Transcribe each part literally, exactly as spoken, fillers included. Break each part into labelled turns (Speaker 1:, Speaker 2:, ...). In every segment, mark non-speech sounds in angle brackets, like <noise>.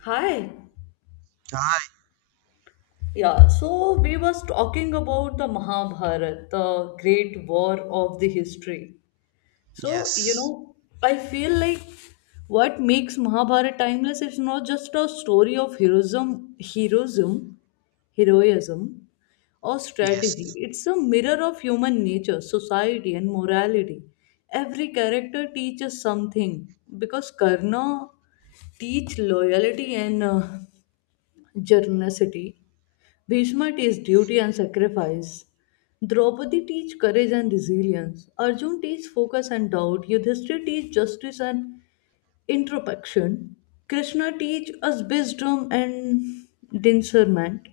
Speaker 1: Hi.
Speaker 2: Ah,
Speaker 1: Yeah, so we was talking about the Mahabharata, the great war of the history. So, you
Speaker 2: yes,
Speaker 1: know, I feel like what makes Mahabharata timeless is not just a story of heroism, heroism, heroism or strategy.
Speaker 2: yes,
Speaker 1: It's a mirror of human nature, society and morality. Every character teaches something because Karna teach loyalty and uh, generosity. Bhishma teaches duty and sacrifice. Draupadi teaches courage and resilience. Arjun teaches focus and doubt. Yudhishthir teaches justice and introspection. Krishna teaches us wisdom and discernment.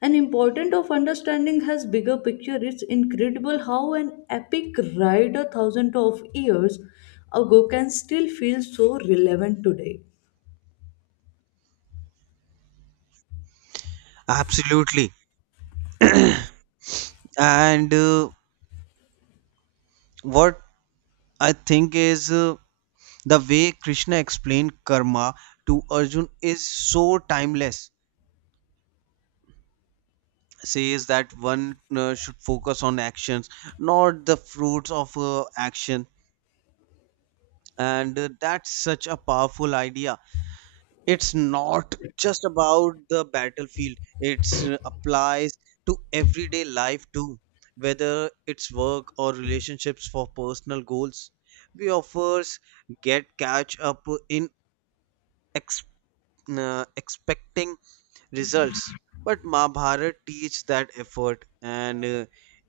Speaker 1: An important of understanding has bigger picture. It's incredible how an epic ride a thousand of years ago can still feel so relevant today.
Speaker 2: absolutely. And uh, what I think is uh, the way Krishna explained karma to Arjun is so timeless. Says that one uh, should focus on actions, not the fruits of uh, action. And uh, That's such a powerful idea. It's not just about the battlefield. It applies to everyday life too, whether it's work or relationships for personal goals. We offers get catch up in ex- uh, expecting results, but Mahabharat teaches that effort and uh,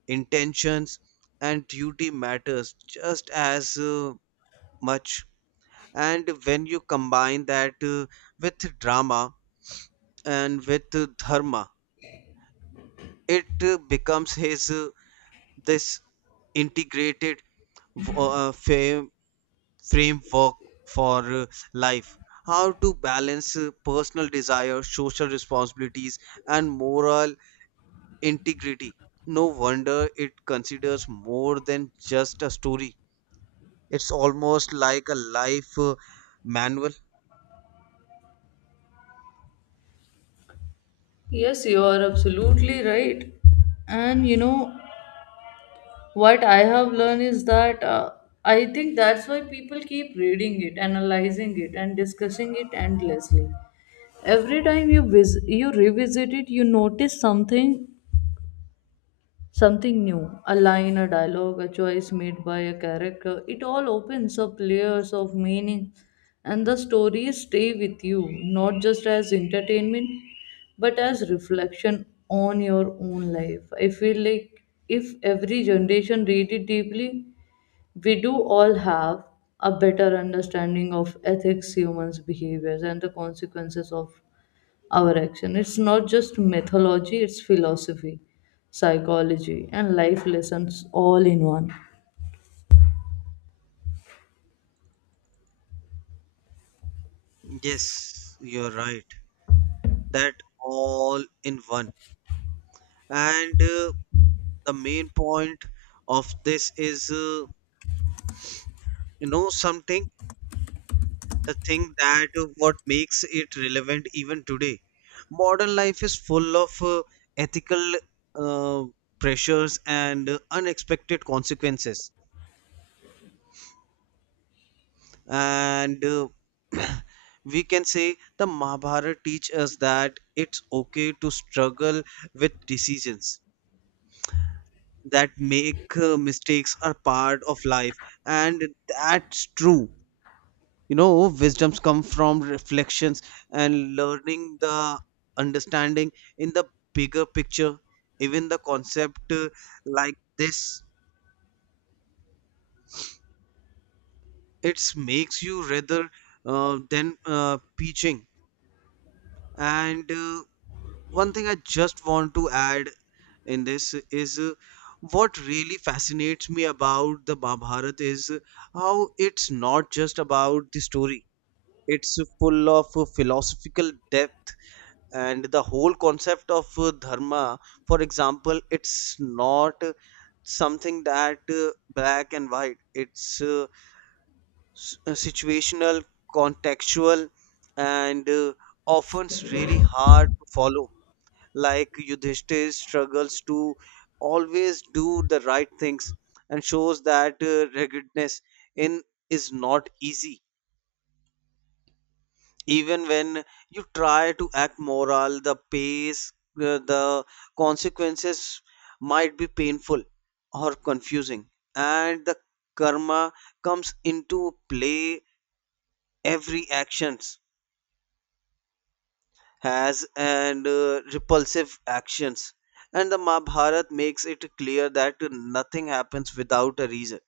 Speaker 2: intentions and duty matters just as uh, much. And when you combine that uh, with drama and with dharma, it uh, becomes his uh, this integrated uh, frame, framework for uh, life, how to balance uh, personal desire, social responsibilities, and moral integrity. No wonder it considers more than just a story. It's almost like a life uh, manual.
Speaker 1: Yes, you are absolutely right. And you know, what I have learned is that uh, I think that's why people keep reading it, analyzing it and discussing it endlessly. Every time you vis- you revisit it, you notice something something new. A line, a dialogue, a choice made by a character, it all opens up layers of meaning. And the stories stay with you, not just as entertainment but as reflection on your own life. I feel like if every generation read it deeply, we do all have a better understanding of ethics, humans' behaviors, and the consequences of our action. It's not just mythology, it's philosophy, psychology, and life lessons all in one.
Speaker 2: Yes, you're right, that all in one. And uh, The main point of this is uh, you know something, the thing that uh, what makes it relevant even today. Modern life is full of uh, ethical uh, pressures and uh, unexpected consequences, and uh, <clears throat> we can say the Mahabharata teach us that it's okay to struggle with decisions, that make uh, mistakes are part of life. And that's true, you know, wisdoms come from reflections and learning the understanding in the bigger picture. Even the concept uh, like this, it makes you rather uh, than uh, preaching. And uh, One thing I just want to add in this is uh, what really fascinates me about the Mahabharata is uh, how it's not just about the story. It's full of uh, philosophical depth. And the whole concept of uh, dharma, for example, it's not uh, something that uh, black and white. It's uh, s- uh, situational, contextual, and uh, often s- really hard to follow, like Yudhishthir struggles to always do the right things, and shows that uh, ruggedness in is not easy. Even when you try to act moral, the pace, uh, the consequences might be painful or confusing. And the karma comes into play, every actions has and uh, repulsive actions. And the Mahabharata makes it clear that nothing happens without a reason,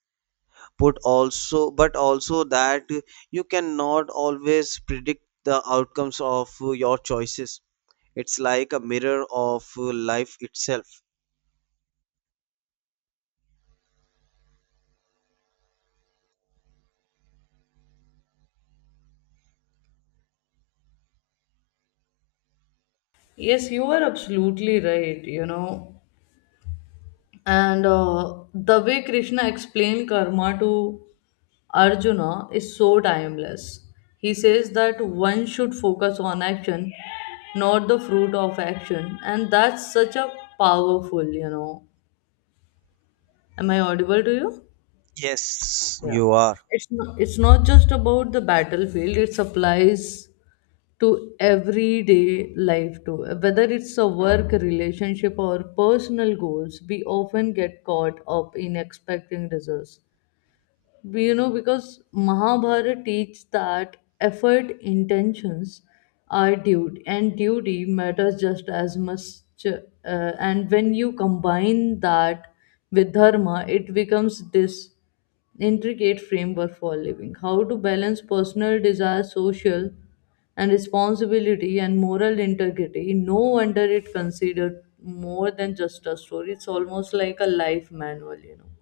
Speaker 2: put also but also that you cannot always predict the outcomes of your choices. It's like a mirror of life itself.
Speaker 1: Yes, you are absolutely right, you know. And uh, the way Krishna explained karma to Arjuna is so timeless. He says that one should focus on action, not the fruit of action, and that's such a powerful, you know, am I audible to you?
Speaker 2: yes
Speaker 1: Yeah,
Speaker 2: you are
Speaker 1: it's not, it's not just about the battlefield, it applies to everyday life too, whether it's a work relationship or personal goals. We often get caught up in expecting results, you know, because Mahabharata teaches that effort, intentions are duty, and duty matters just as much. uh, and when you combine that with dharma, it becomes this intricate framework for living, how to balance personal desire, social and responsibility, and moral integrity. No wonder it considered more than just a story, it's almost like a life manual, you know.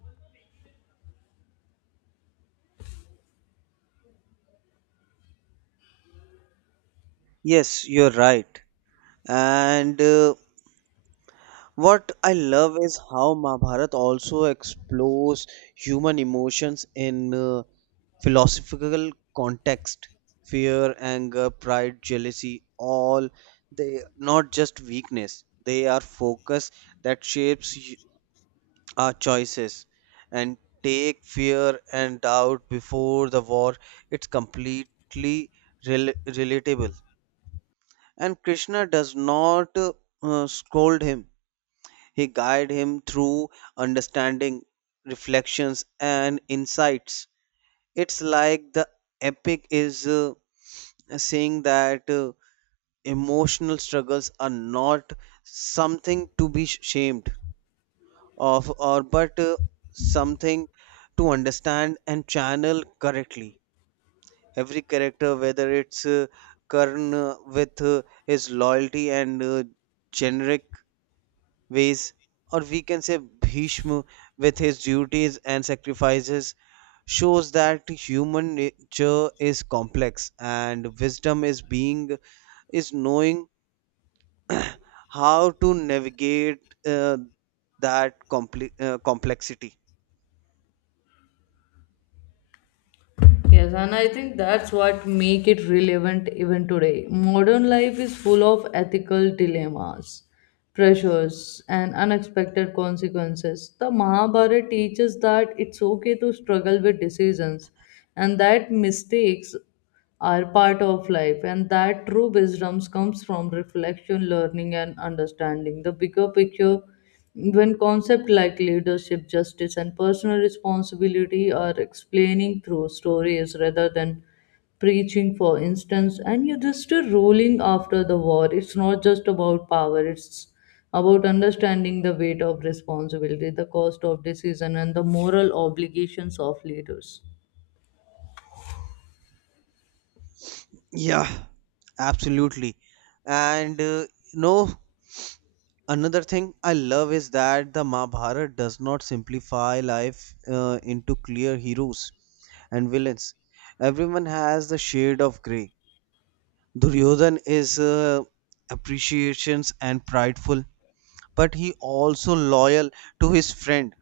Speaker 2: Yes, you're right. and uh, What I love is how Mahabharata also explores human emotions in uh, philosophical context. Fear, anger, pride, jealousy, all they not just weakness. They are focus that shapes y- our choices. And take fear and doubt before the war. It's completely rel- relatable. And Krishna does not uh, uh, scold him, he guided him through understanding, reflections, and insights. It's like the epic is uh, saying that uh, emotional struggles are not something to be shamed of, or but uh, something to understand and channel correctly. Every character, whether it's uh, Karn uh, with uh, his loyalty and uh, generic ways, or we can say Bhishma with his duties and sacrifices, shows that human nature is complex and wisdom is being is knowing how to navigate uh, that compli uh, complexity.
Speaker 1: Yes, and I think that's what make it relevant even today. Modern life is full of ethical dilemmas, pressures, and unexpected consequences. The Mahabharata teaches that it's okay to struggle with decisions and that mistakes are part of life, and that true wisdom comes from reflection, learning and understanding the bigger picture. When concepts like leadership, justice and personal responsibility are explaining through stories rather than preaching, for instance, and you are just a ruling after the war, it's not just about power, it's about understanding the weight of responsibility, the cost of decision, and the moral obligations of leaders.
Speaker 2: Yeah, absolutely. And uh, You know, another thing I love is that the Mahabharata does not simplify life uh, into clear heroes and villains. Everyone has the shade of gray. Duryodhan is uh, appreciations and prideful, but he also loyal to his friend,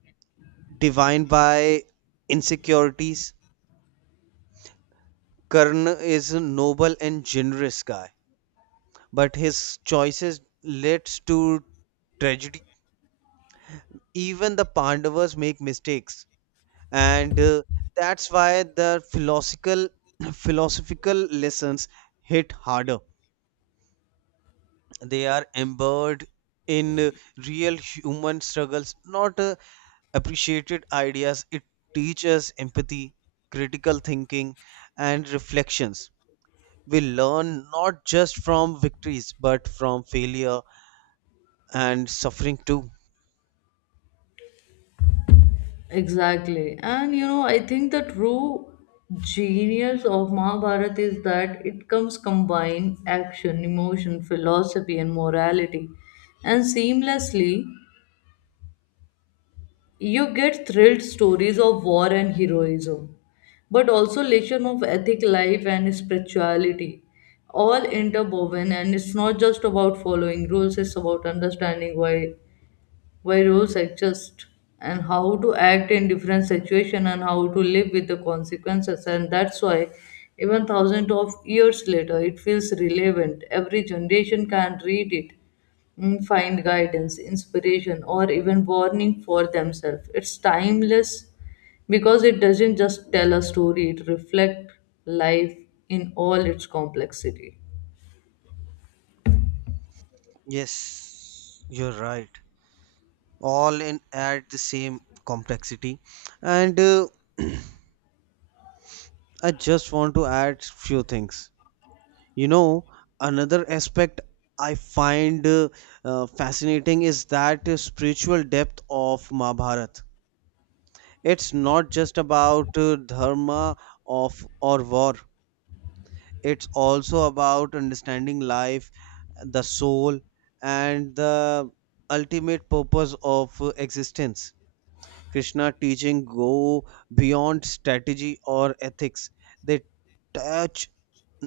Speaker 2: defined by insecurities. Karna is a noble and generous guy, but his choices leads to tragedy. Even the Pandavas make mistakes, and uh, that's why the philosophical <clears throat> philosophical lessons hit harder. They are embedded in uh, real human struggles, not uh, appreciated ideas. It teaches empathy, critical thinking, and reflections. We learn not just from victories, but from failure and suffering too.
Speaker 1: Exactly. And you know, I think the true genius of Mahabharata is that it comes combine action, emotion, philosophy, and morality. And seamlessly, you get thrilled stories of war and heroism, but also lesson of ethic, life, and spirituality. All interwoven, and it's not just about following rules, it's about understanding why why rules exist, and how to act in different situations, and how to live with the consequences. And that's why even thousands of years later it feels relevant. Every generation can read it, mm, find guidance, inspiration or even warning for themselves. It's timeless because it doesn't just tell a story, it reflects life in all its complexity.
Speaker 2: Yes, you're right, all in add the same complexity. And uh, <clears throat> I just want to add few things. You know, another aspect I find uh, uh, fascinating is that uh, spiritual depth of Mahabharata. It's not just about uh, dharma of or war. It's also about understanding life, the soul, and the ultimate purpose of uh, existence. Krishna teaching go beyond strategy or ethics. They touch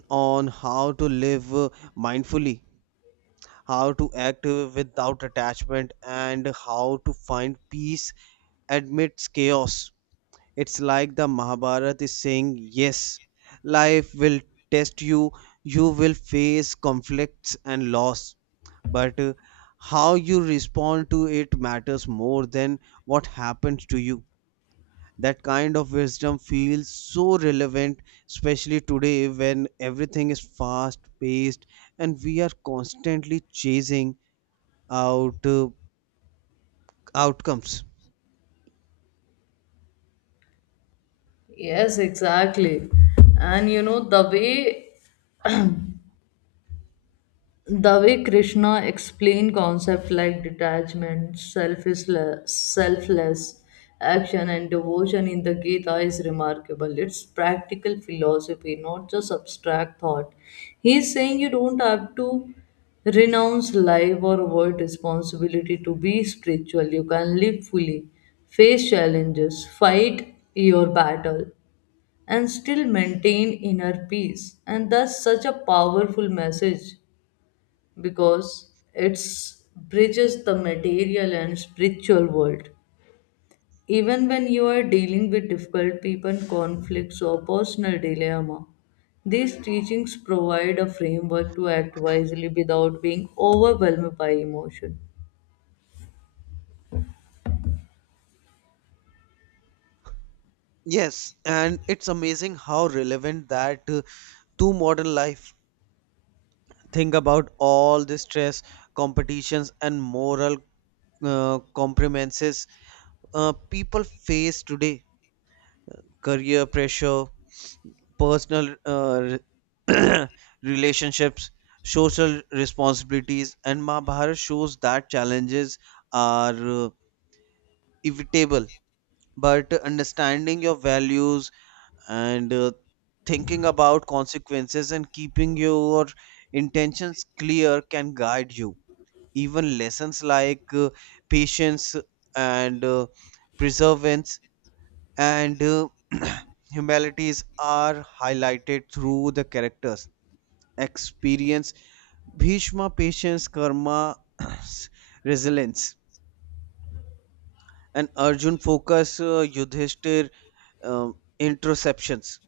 Speaker 2: on how to live uh, mindfully, how to act uh, without attachment, and how to find peace amidst chaos. It's like the Mahabharata is saying, yes, life will test you, you will face conflicts and loss, but uh, how you respond to it matters more than what happens to you. That kind of wisdom feels so relevant, especially today when everything is fast paced and we are constantly chasing out uh, outcomes.
Speaker 1: Yes, exactly. And you know, the way the way Krishna explained concepts like detachment, selfishle- selfless action and devotion in the Gita is remarkable. It's practical philosophy, not just abstract thought. He's saying you don't have to renounce life or avoid responsibility to be spiritual. You can live fully, face challenges, fight your battle, and still maintain inner peace. And that's such a powerful message because it bridges the material and spiritual world. Even when you are dealing with difficult people, conflicts, or personal dilemma, these teachings provide a framework to act wisely without being overwhelmed by emotion.
Speaker 2: Yes, and it's amazing how relevant that uh, to modern life. Think about all the stress, competitions, and moral uh, compromises uh, people face today. Career pressure, personal uh, <clears throat> relationships, social responsibilities, and Mahabharata shows that challenges are uh, evitable. But understanding your values and uh, thinking about consequences and keeping your intentions clear can guide you. Even lessons like uh, patience and uh, perseverance and uh, <clears throat> humanities are highlighted through the characters experience. Bhishma patience, karma, <clears throat> resilience, and Arjun focus, uh, Yudhishthir um, interceptions.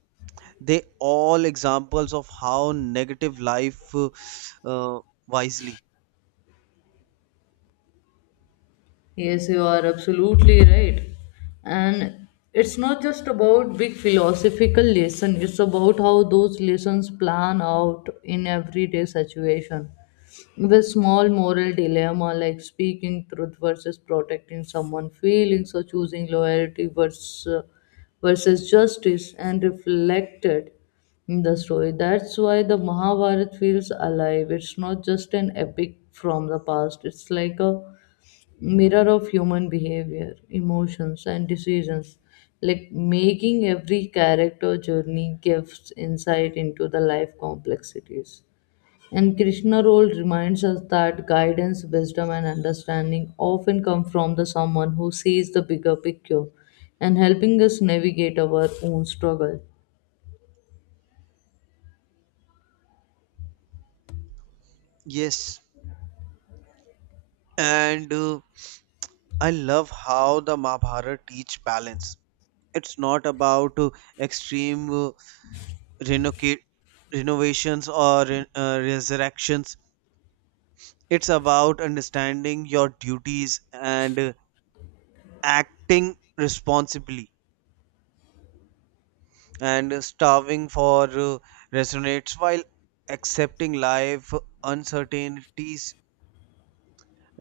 Speaker 2: They all examples of how negative life uh, uh, wisely.
Speaker 1: Yes, you are absolutely right. And it's not just about big philosophical lesson, it's about how those lessons plan out in everyday situation. With small moral dilemma like speaking truth versus protecting someone feelings or choosing loyalty versus versus justice and reflected in the story. That's why the Mahabharata feels alive. It's not just an epic from the past. It's like a mirror of human behavior, emotions, and decisions, like making every character journey gives insight into the life complexities. And Krishna role reminds us that guidance, wisdom, and understanding often come from the someone who sees the bigger picture and helping us navigate our own struggle.
Speaker 2: Yes, and uh, I love how the Mahabharata teach balance. It's not about uh, extreme uh, renocate, renovations or re- uh, resurrections. It's about understanding your duties and uh, acting responsibly and starving for uh, resonates, while accepting life uncertainties.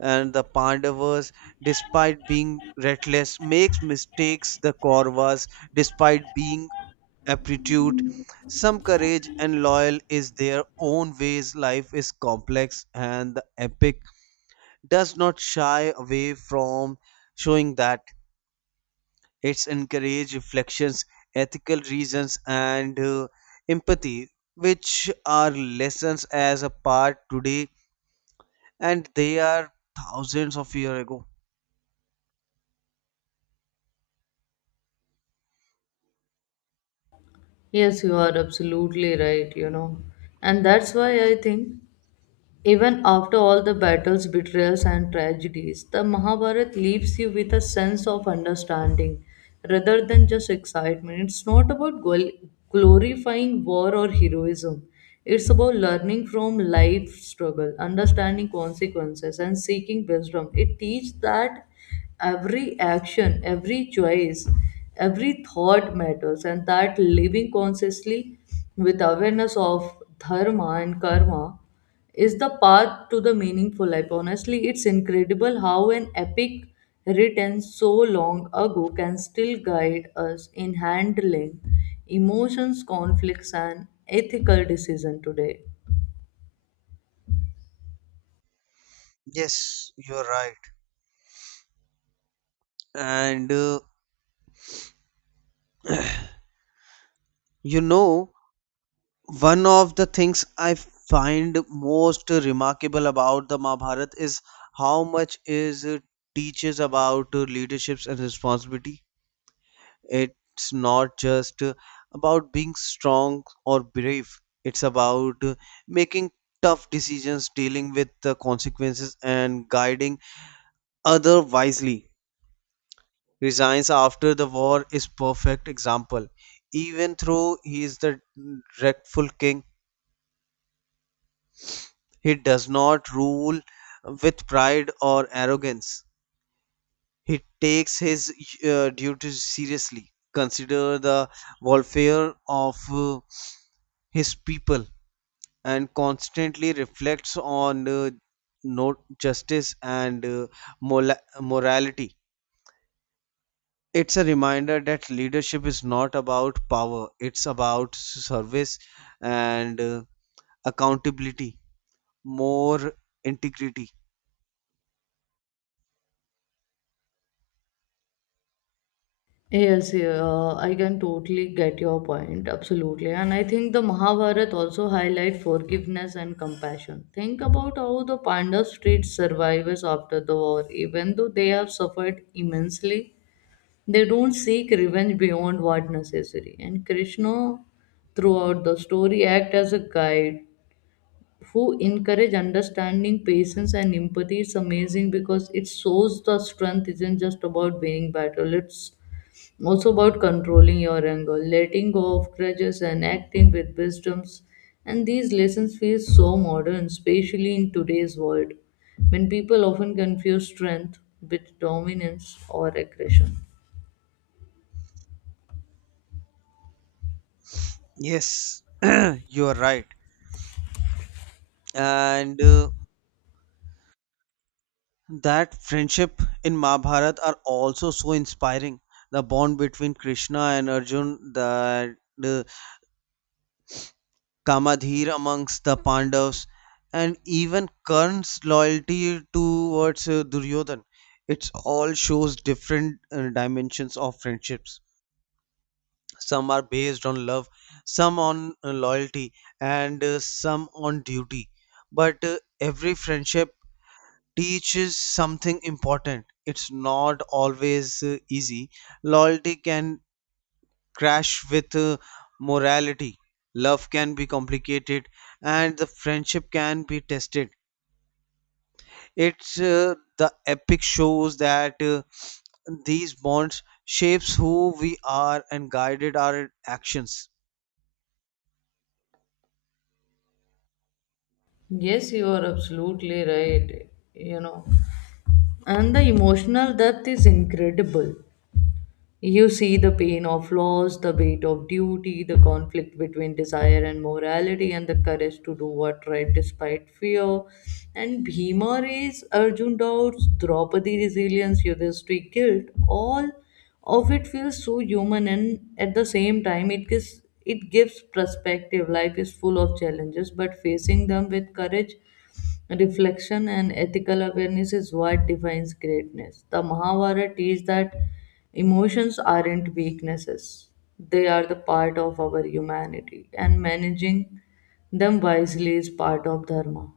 Speaker 2: And the Pandavas, despite being reckless, makes mistakes. The Kauravas, despite being aptitude, some courage and loyal is their own ways. Life is complex and the epic does not shy away from showing that. It's encourage reflections, ethical reasons, and uh, empathy, which are lessons as a part today, and they are thousands of years ago.
Speaker 1: Yes, you are absolutely right, you know. And that's why I think even after all the battles, betrayals, and tragedies, the Mahabharata leaves you with a sense of understanding rather than just excitement. It's not about gl- glorifying war or heroism, it's about learning from life struggle, understanding consequences, and seeking wisdom. It teaches that every action, every choice, every thought matters, and that living consciously with awareness of dharma and karma is the path to the meaningful life. Honestly, it's incredible how an epic written so long ago can still guide us in handling emotions, conflicts, and ethical decision today.
Speaker 2: Yes, you're right. And uh, You know, one of the things I find most remarkable about the Mahabharata is how much is uh, teaches about uh, leaderships and responsibility. It's not just about being strong or brave, it's about making tough decisions, dealing with the consequences, and guiding other wisely. Resigns after the war is perfect example. Even though he is the dreadful king, he does not rule with pride or arrogance. He takes his uh, duties seriously. Consider the welfare of uh, his people and constantly reflects on uh, no justice and uh, mola- morality. It's a reminder that leadership is not about power, it's about service and uh, accountability, more integrity.
Speaker 1: Yes, yeah, uh, I can totally get your point, absolutely. And I think the Mahabharata also highlight forgiveness and compassion. Think about how the Pandavas treat survivors after the war, even though they have suffered immensely. They don't seek revenge beyond what necessary. And Krishna, throughout the story, act as a guide who encourage understanding, patience, and empathy. It's amazing because it shows the strength isn't just about winning battle. It's also about controlling your anger, letting go of grudges, and acting with wisdoms. And these lessons feel so modern, especially in today's world, when people often confuse strength with dominance or aggression.
Speaker 2: Yes, <clears throat> you are right. And uh, That friendship in Mahabharata are also so inspiring. The bond between Krishna and Arjun, that uh, Kamadhir amongst the Pandavas, and even Karna's loyalty towards uh, Duryodhan. It all shows different uh, dimensions of friendships. Some are based on love, some on uh, loyalty, and uh, some on duty. But uh, every friendship teaches something important. It's not always uh, easy. Loyalty can crash with uh, morality. Love can be complicated and the friendship can be tested. It's uh, The epic shows that uh, these bonds shapes who we are and guided our actions.
Speaker 1: Yes, you are absolutely right. You know, and the emotional depth is incredible. You see the pain of loss, the weight of duty, the conflict between desire and morality, and the courage to do what right despite fear. And Bhima is Arjun doubts, Draupadi resilience, Yudhishthira guilt. All of it feels so human, and at the same time, it gives it gives perspective. Life is full of challenges, but facing them with courage, reflection and ethical awareness is what defines greatness. The Mahabharata teaches that emotions aren't weaknesses, they are the part of our humanity, and managing them wisely is part of Dharma.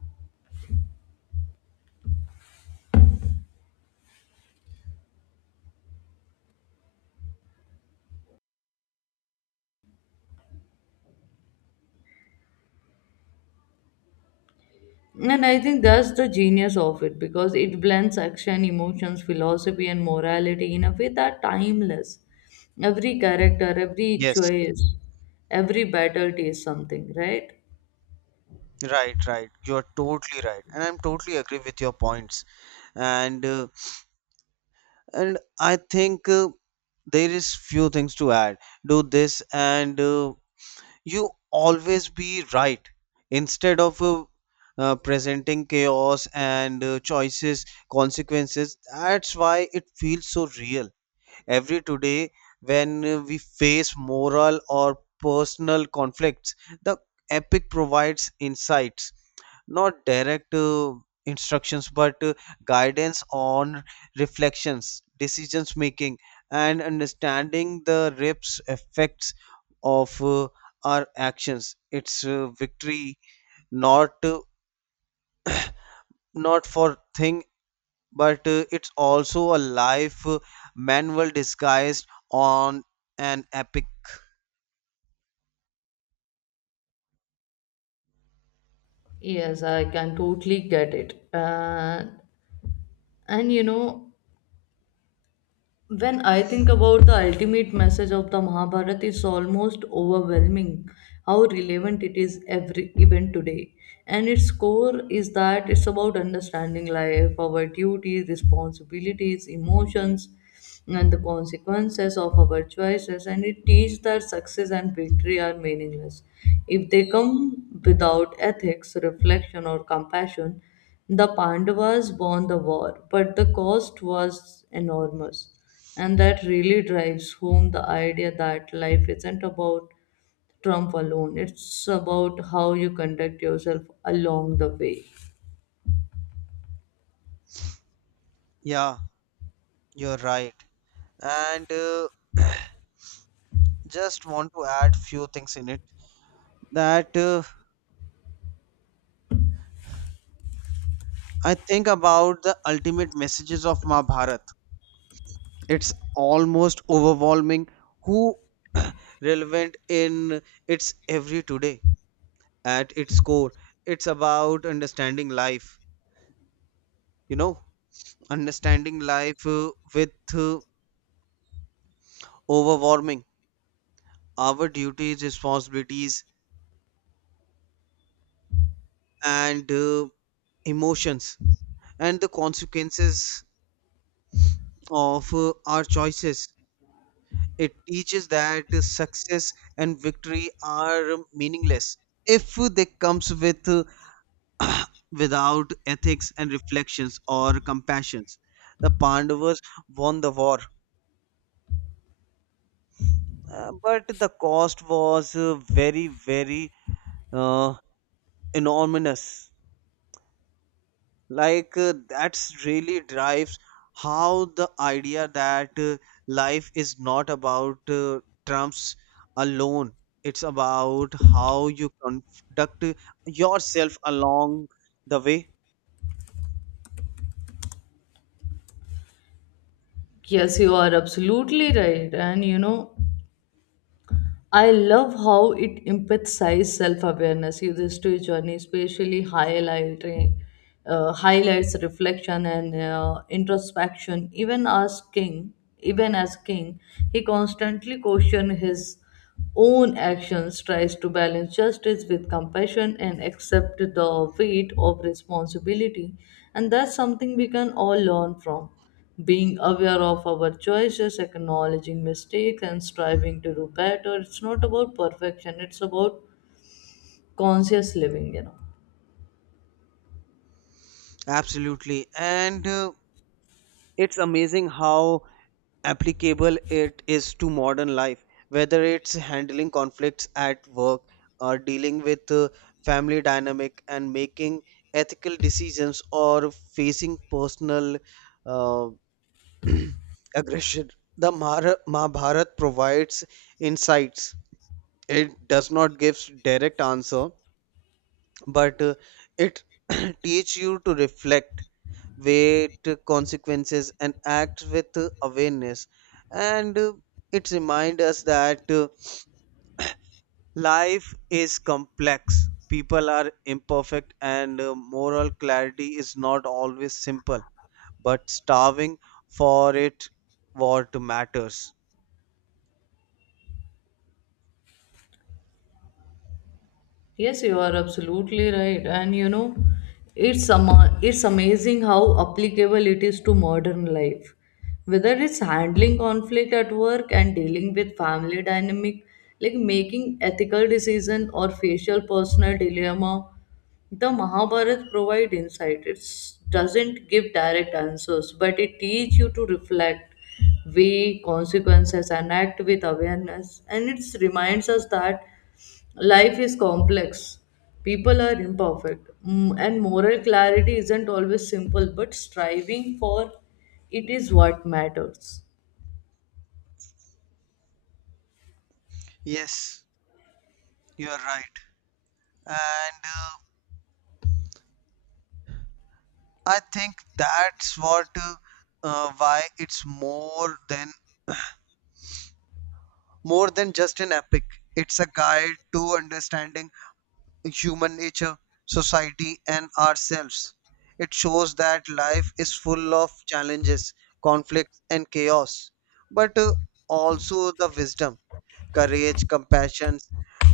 Speaker 1: And I think that's the genius of it because it blends action, emotions, philosophy, and morality in a way that timeless. Every character, every
Speaker 2: Yes,
Speaker 1: choice, every battle tastes something, right?
Speaker 2: right, right. You're totally right. And I'm totally agree with your points. And uh, and I think uh, there is few things to add. Do this and uh, you always be right, instead of uh, uh, presenting chaos and uh, choices consequences. That's why it feels so real every today when uh, we face moral or personal conflicts. The epic provides insights, not direct uh, instructions, but uh, guidance on reflections, decisions making, and understanding the rips effects of uh, our actions. It's uh, victory, not uh, not for thing, but uh, it's also a life uh, manual disguised on an epic.
Speaker 1: Yes, I can totally get it. Uh, and you know, when I think about the ultimate message of the Mahabharata, it's almost overwhelming how relevant it is every even today. And its core is that it's about understanding life, our duties, responsibilities, emotions, and the consequences of our choices. And it teaches that success and victory are meaningless if they come without ethics, reflection, or compassion. The Pandavas won the war, but the cost was enormous. And that really drives home the idea that life isn't about Trump alone, it's about how you conduct yourself along the way.
Speaker 2: Yeah, you're right. and uh, Just want to add few things in it, that uh, I think about the ultimate messages of Mahabharata. It's almost overwhelming who relevant in its every today. At its core, it's about understanding life, you know, understanding life uh, with uh, overwhelming our duties, responsibilities, and uh, emotions and the consequences of uh, our choices. It teaches that success and victory are meaningless if they comes with without ethics and reflections or compassions. The Pandavas won the war, uh, but the cost was uh, very, very uh, enormous. Like uh, that's really drives how the idea that uh, life is not about uh, trumps alone, it's about how you conduct yourself along the way.
Speaker 1: Yes, you are absolutely right. And you know, I love how it emphasizes self-awareness uses to journey, especially highlighting uh, highlights reflection and uh, introspection. Even as king, even as king, he constantly questions his own actions, tries to balance justice with compassion, and accept the weight of responsibility. And that's something we can all learn from, being aware of our choices, acknowledging mistakes, and striving to do better. It's not about perfection, it's about conscious living, you know.
Speaker 2: Absolutely. And uh, It's amazing how applicable it is to modern life, whether it's handling conflicts at work or dealing with uh, family dynamic and making ethical decisions or facing personal uh, <clears throat> aggression. The Mara- Mahabharat provides insights. It does not give direct answer, but uh, it <clears throat> teach you to reflect weight consequences and act with awareness. And uh, It reminds us that uh, life is complex, people are imperfect, and uh, moral clarity is not always simple, but starving for it what matters.
Speaker 1: Yes, you are absolutely right. And you know, it's ama- it's amazing how applicable it is to modern life. Whether it's handling conflict at work and dealing with family dynamic, like making ethical decision or facial personal dilemma, the Mahabharata provide insight. It doesn't give direct answers, but it teaches you to reflect, weigh consequences, and act with awareness. And it reminds us that life is complex, people are imperfect, mm, and moral clarity isn't always simple, but striving for it is what matters.
Speaker 2: Yes, you are right. and uh, I think that's what uh, uh, why it's more than more than just an epic. It's a guide to understanding human nature, society, and ourselves. It shows that life is full of challenges, conflicts, and chaos, but uh, also the wisdom, courage, compassion,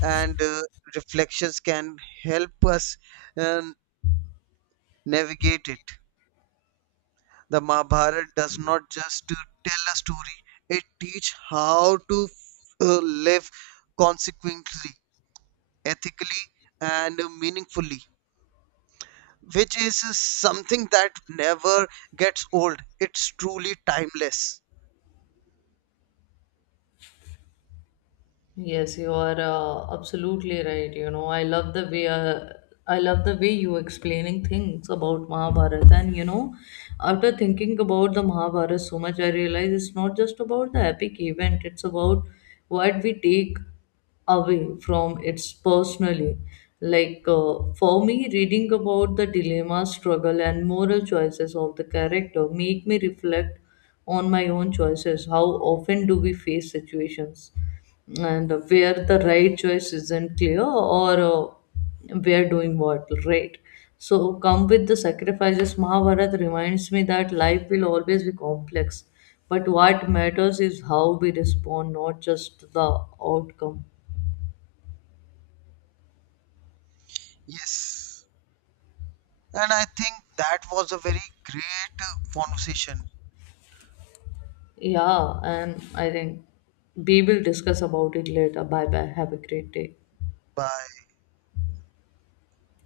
Speaker 2: and uh, reflections can help us um, navigate it. The Mahabharata does not just uh, tell a story, it teaches how to uh, live consequently, ethically, and meaningfully, which is something that never gets old. It's truly timeless.
Speaker 1: Yes, you are uh, absolutely right. You know, I love the way uh, I love the way you explaining things about Mahabharata. And you know, after thinking about the Mahabharata so much, I realize it's not just about the epic event. It's about what we take away from its personally. Like uh, for me, reading about the dilemma, struggle, and moral choices of the character make me reflect on my own choices. How often do we face situations? And where the right choice isn't clear, or uh, we are doing what right, so come with the sacrifices. Mahabharata reminds me that life will always be complex, but what matters is how we respond, not just the outcome.
Speaker 2: Yes. And I think that was a very great uh, conversation.
Speaker 1: Yeah, and I think we will discuss about it later. Bye bye, have a great day.
Speaker 2: Bye.